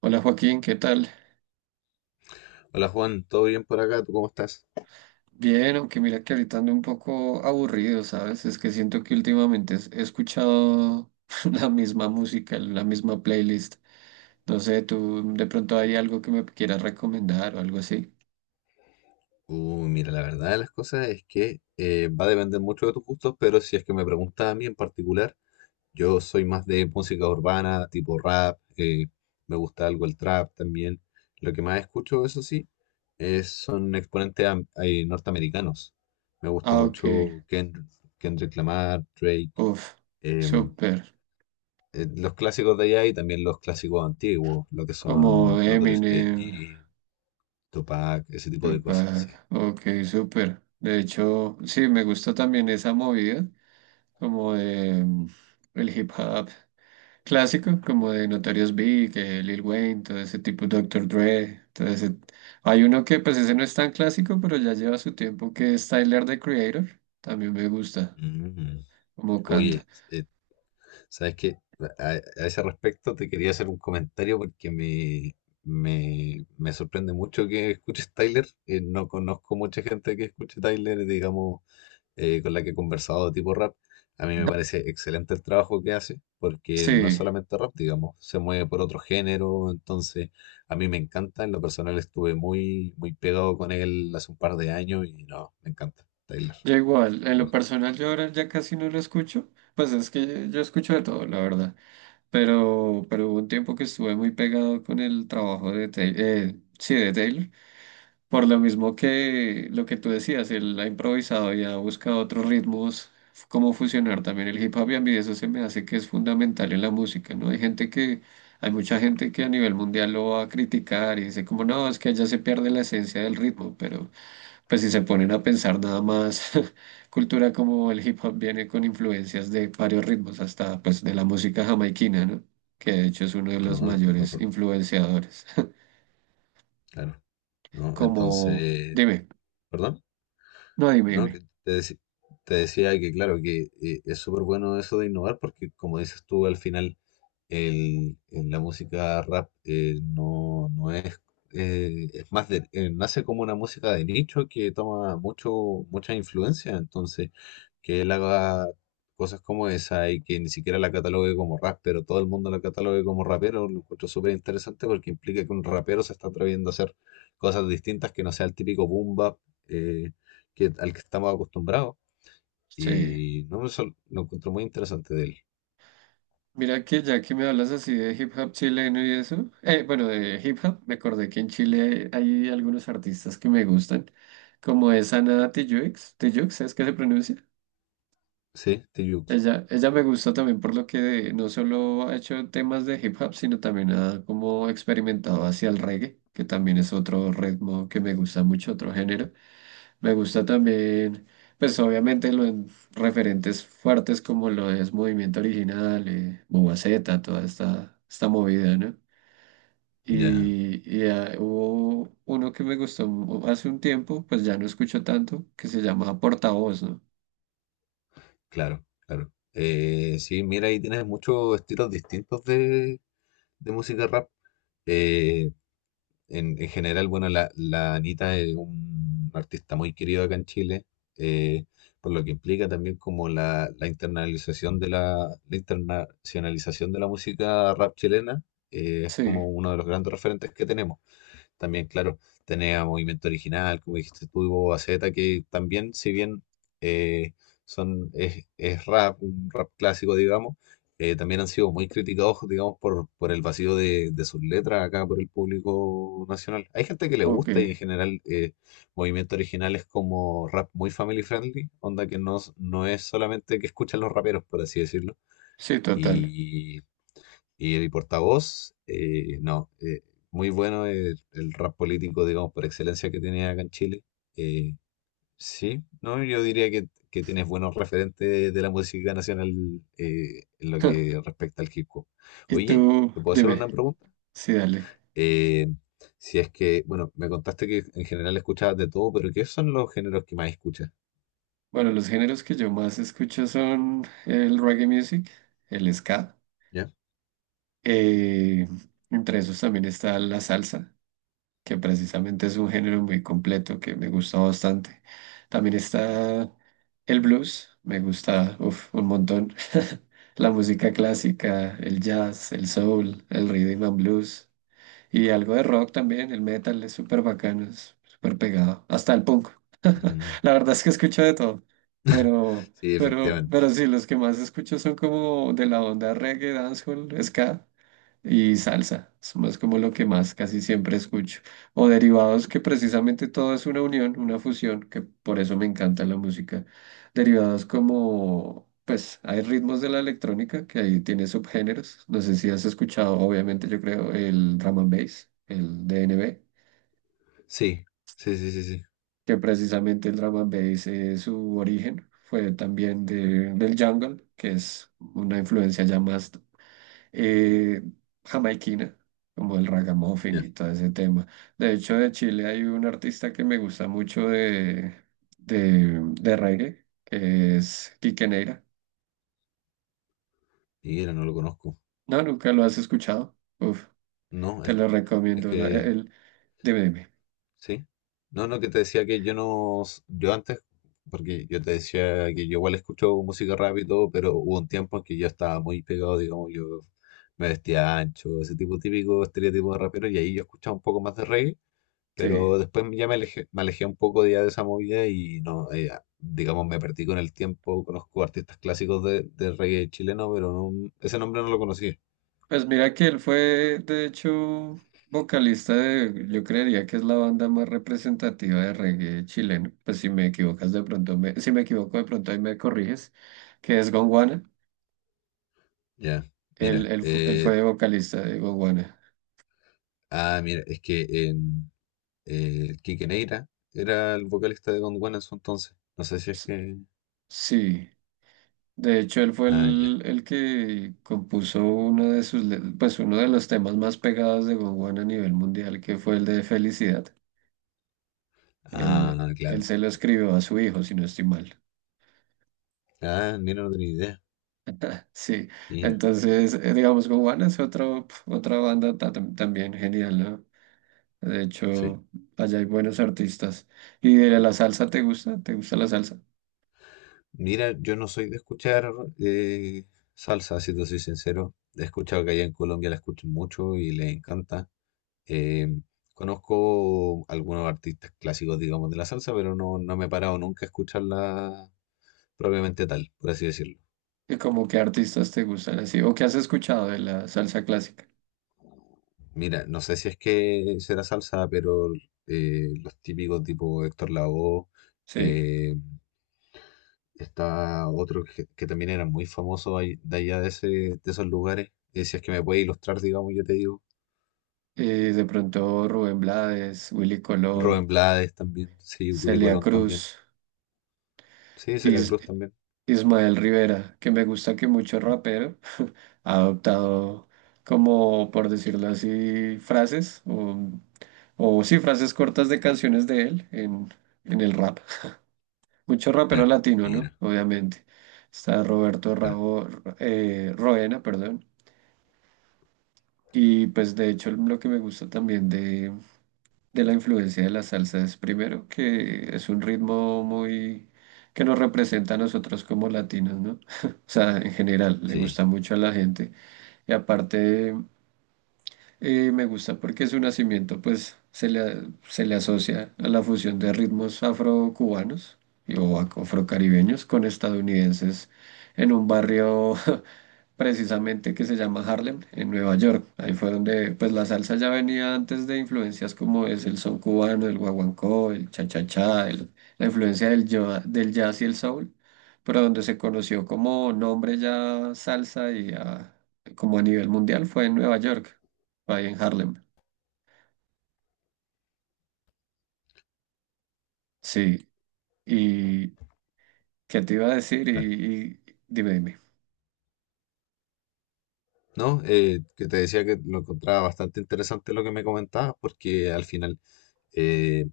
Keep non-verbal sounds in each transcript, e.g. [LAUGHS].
Hola Joaquín, ¿qué tal? Hola Juan, ¿todo bien por acá? ¿Tú cómo estás? Bien, aunque mira que ahorita ando un poco aburrido, ¿sabes? Es que siento que últimamente he escuchado [LAUGHS] la misma música, la misma playlist. No sé, tú de pronto hay algo que me quieras recomendar o algo así. Uy, mira, la verdad de las cosas es que va a depender mucho de tus gustos, pero si es que me preguntas a mí en particular, yo soy más de música urbana, tipo rap. Me gusta algo el trap también. Lo que más escucho, eso sí, son exponentes norteamericanos. Me gusta Ah, ok. mucho Kendrick, Kendrick Lamar, Drake, Uf, em, súper. Los clásicos de allá y también los clásicos antiguos, lo que Como son Notorious Eminem, B.I.G., Tupac, ese tipo de cosas, sí. Tupac. Ok, súper. De hecho, sí, me gusta también esa movida, como de el hip hop. Clásico, como de Notorious Big, Lil Wayne, todo ese tipo, Doctor Dre, Hay uno que pues ese no es tan clásico, pero ya lleva su tiempo, que es Tyler, The Creator, también me gusta Mm. como canta. Oye, ¿sabes qué? A, a ese respecto te quería hacer un comentario porque me sorprende mucho que escuches Tyler. No conozco mucha gente que escuche Tyler, digamos, con la que he conversado de tipo rap. A mí me parece excelente el trabajo que hace porque no es Sí, solamente rap, digamos, se mueve por otro género. Entonces, a mí me encanta. En lo personal estuve muy, muy pegado con él hace un par de años y no, me encanta Tyler. yo igual, en Lo lo mejor. personal yo ahora ya casi no lo escucho, pues es que yo escucho de todo, la verdad, pero hubo un tiempo que estuve muy pegado con el trabajo de Taylor, sí, de Taylor. Por lo mismo que lo que tú decías, él ha improvisado y ha buscado otros ritmos, cómo fusionar también el hip hop, y a mí eso se me hace que es fundamental en la música, ¿no? Hay mucha gente que a nivel mundial lo va a criticar y dice como, no, es que allá se pierde la esencia del ritmo, pero pues si se ponen a pensar nada más, [LAUGHS] cultura como el hip hop viene con influencias de varios ritmos, hasta pues de la música jamaiquina, ¿no? Que de hecho es uno de los No, de todas mayores formas, influenciadores. [LAUGHS] claro. No, Como, entonces, dime, ¿perdón? no, dime, ¿No? dime. Te decía que, claro, que es súper bueno eso de innovar porque, como dices tú, al final en la música rap, no, no es, es más de, nace como una música de nicho que toma mucha influencia. Entonces, que él haga cosas como esa y que ni siquiera la catalogue como rap, pero todo el mundo la catalogue como rapero, lo encuentro súper interesante porque implica que un rapero se está atreviendo a hacer cosas distintas que no sea el típico boom bap, eh, al que estamos acostumbrados. Sí, Y no me sol- lo encuentro muy interesante de él. mira que ya que me hablas así de hip hop chileno y eso, bueno, de hip hop, me acordé que en Chile hay algunos artistas que me gustan, como es Ana Tijoux, Tijoux, ¿es que se pronuncia? Sí, Steve Jobs. Ella me gusta también por lo que no solo ha hecho temas de hip hop, sino también ha como experimentado hacia el reggae, que también es otro ritmo que me gusta mucho, otro género. Me gusta también, pues obviamente los referentes fuertes como lo es Movimiento Original, Bobaceta, esta movida, ¿no? Ya, Hubo uno que me gustó hace un tiempo, pues ya no escucho tanto, que se llama Portavoz, ¿no? claro, claro. Sí, mira, ahí tienes muchos estilos distintos de música rap. Eh, en general, bueno, la Anita es un artista muy querido acá en Chile, eh, por lo que implica también como la internacionalización de la música rap chilena. Es Sí, como uno de los grandes referentes que tenemos. También, claro, tenía Movimiento Original, como dijiste tú, y Boba Fett, que también, si bien eh, es rap, un rap clásico, digamos. También han sido muy criticados, digamos, por el vacío de sus letras acá por el público nacional. Hay gente que le ok, gusta y en general, Movimiento Original es como rap muy family friendly, onda que no, no es solamente que escuchan los raperos, por así decirlo. sí, total. Y y el portavoz, no, muy bueno el rap político, digamos, por excelencia que tiene acá en Chile. Eh, sí, no, yo diría que tienes buenos referentes de la música nacional en lo que [LAUGHS] respecta al hip hop. Y Oye, tú, ¿te puedo hacer dime, una pregunta? sí, dale. Eh, si es que, bueno, me contaste que en general escuchabas de todo, pero ¿qué son los géneros que más escuchas? Bueno, los géneros que yo más escucho son el reggae music, el ska, ¿Ya? eh, entre esos también está la salsa, que precisamente es un género muy completo que me gusta bastante. También está el blues, me gusta uf, un montón. [LAUGHS] La música clásica, el jazz, el soul, el rhythm and blues y algo de rock también, el metal es súper bacano, es súper pegado, hasta el punk. Mm, La verdad es que escucho de todo, pero, sí, pero, efectivamente. pero sí, los que más escucho son como de la onda reggae, dancehall, ska y salsa. Es más como lo que más casi siempre escucho. O derivados, que precisamente todo es una unión, una fusión, que por eso me encanta la música. Derivados como, pues, hay ritmos de la electrónica, que ahí tiene subgéneros. No sé si has escuchado, obviamente, yo creo, el drum and bass, el DNB, Sí, sí, sí, sí, sí. que precisamente el drum and bass, su origen fue también del jungle, que es una influencia ya más eh, jamaiquina, como el ragamuffin Ya. y todo ese tema. De hecho, de Chile hay un artista que me gusta mucho de reggae, que es Quique Neira. Mira, no lo conozco. No, nunca lo has escuchado. Uf, No, te lo es recomiendo. Que dime. Sí. No, no, que te decía que yo no, yo antes, porque yo te decía que yo igual escucho música rap y todo, pero hubo un tiempo en que yo estaba muy pegado, digamos, yo me vestía ancho, ese tipo típico estereotipo de rapero, y ahí yo escuchaba un poco más de reggae, Sí. pero después ya me alejé un poco ya de esa movida y no. Digamos, me perdí con el tiempo, conozco artistas clásicos de reggae chileno, pero ese nombre no lo conocí. Pues mira que él fue, de hecho, vocalista de, yo creería que es la banda más representativa de reggae chileno. Pues si me equivocas de pronto, si me equivoco de pronto ahí me corriges, que es Gonguana. Ya, Él, mira, él, fu- él fue vocalista de Gonguana. Mira, es que en... El Quique Neira era el vocalista de Don Juan en su entonces. No sé si es S- que. Sí, de hecho él fue Ah, ya. el que compuso uno de sus, pues uno de los temas más pegados de Gonguana a nivel mundial, que fue el de Felicidad. Ah, Él claro. se lo escribió a su hijo, si no estoy mal. Ah, mira, no tenía idea. [LAUGHS] Sí, Mira, entonces, digamos, Gowan es otro, pf, otra banda también genial, ¿no? De sí. hecho, allá hay buenos artistas. ¿Y de la salsa te gusta? ¿Te gusta la salsa? Mira, yo no soy de escuchar eh, salsa, si te soy sincero. He escuchado que allá en Colombia la escuchan mucho y les encanta. Eh, Conozco algunos artistas clásicos, digamos, de la salsa, pero no, no me he parado nunca a escucharla propiamente tal, por así decirlo. ¿Y como qué artistas te gustan así? ¿O qué has escuchado de la salsa clásica? Mira, no sé si es que será salsa, pero los típicos tipo Héctor Lavoe, Sí. eh, está otro que también era muy famoso de allá de, ese, de esos lugares. Si es que me puede ilustrar, digamos, yo te digo. Y de pronto Rubén Blades, Willy Colón, Rubén Blades también, sí, Willy Celia Colón también. Cruz, Sí, Celia Is- Cruz también. Ismael Rivera, que me gusta que mucho rapero ha adoptado como, por decirlo así, frases o sí, frases cortas de canciones de él en el rap. Mucho rapero Ya, latino, ¿no? mira, Obviamente. Está Roberto claro, Rabo, Roena, perdón. Y pues de hecho lo que me gusta también de la influencia de la salsa es primero que es un ritmo muy que nos representa a nosotros como latinos, ¿no? [LAUGHS] O sea, en general, le sí, gusta mucho a la gente. Y aparte, eh, me gusta porque su nacimiento pues se le asocia a la fusión de ritmos afrocubanos o afrocaribeños con estadounidenses en un barrio [LAUGHS] precisamente que se llama Harlem, en Nueva York. Ahí fue donde pues la salsa ya venía antes de influencias como es el son cubano, el guaguancó, el cha-cha-cha, la influencia del, del jazz y el soul, pero donde se conoció como nombre ya salsa y como a nivel mundial fue en Nueva York, ahí en Harlem. Sí, y ¿qué te iba a decir? Claro. Dime, dime. No, que te decía que lo encontraba bastante interesante lo que me comentabas, porque al final eh,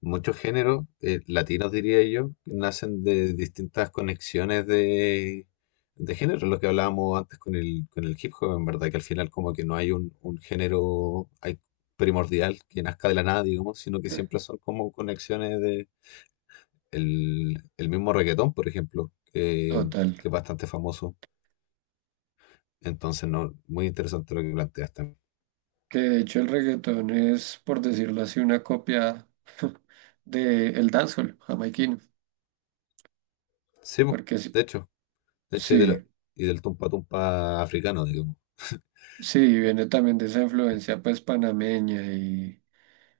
muchos géneros, latinos diría yo, nacen de distintas conexiones de género, lo que hablábamos antes con el hip hop, en verdad, que al final como que no hay un género hay primordial que nazca de la nada, digamos, sino que siempre [LAUGHS] son como conexiones de el mismo reggaetón, por ejemplo, Total, que es bastante famoso. Entonces, no, muy interesante lo que planteas también. que de hecho el reggaetón es, por decirlo así, una copia [LAUGHS] del dancehall jamaiquino, Sí, po, porque de hecho, de hecho, sí, y del tumpa tumpa africano, digamos. sí, viene también de esa influencia pues panameña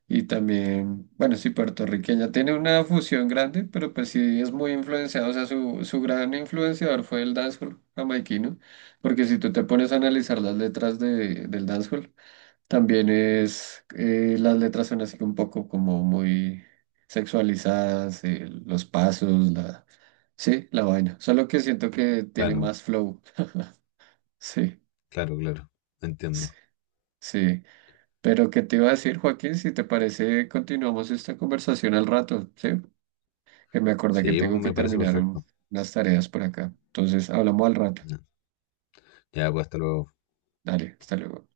y también, bueno, sí, puertorriqueña. Tiene una fusión grande, pero pues sí es muy influenciado, o sea, su gran influenciador fue el dancehall jamaiquino, porque si tú te pones a analizar las letras del dancehall. También es, las letras son así un poco como muy sexualizadas, los pasos, la, sí, la vaina. Solo que siento que tiene Claro. más flow. Sí, Claro, claro. sí, Entiendo. sí. Pero ¿qué te iba a decir, Joaquín? Si te parece, continuamos esta conversación al rato, ¿sí? Que me acordé que Sí, pues, tengo que me parece terminar perfecto. unas tareas por acá. Entonces, hablamos al rato. Ya, pues hasta luego. Dale, hasta luego.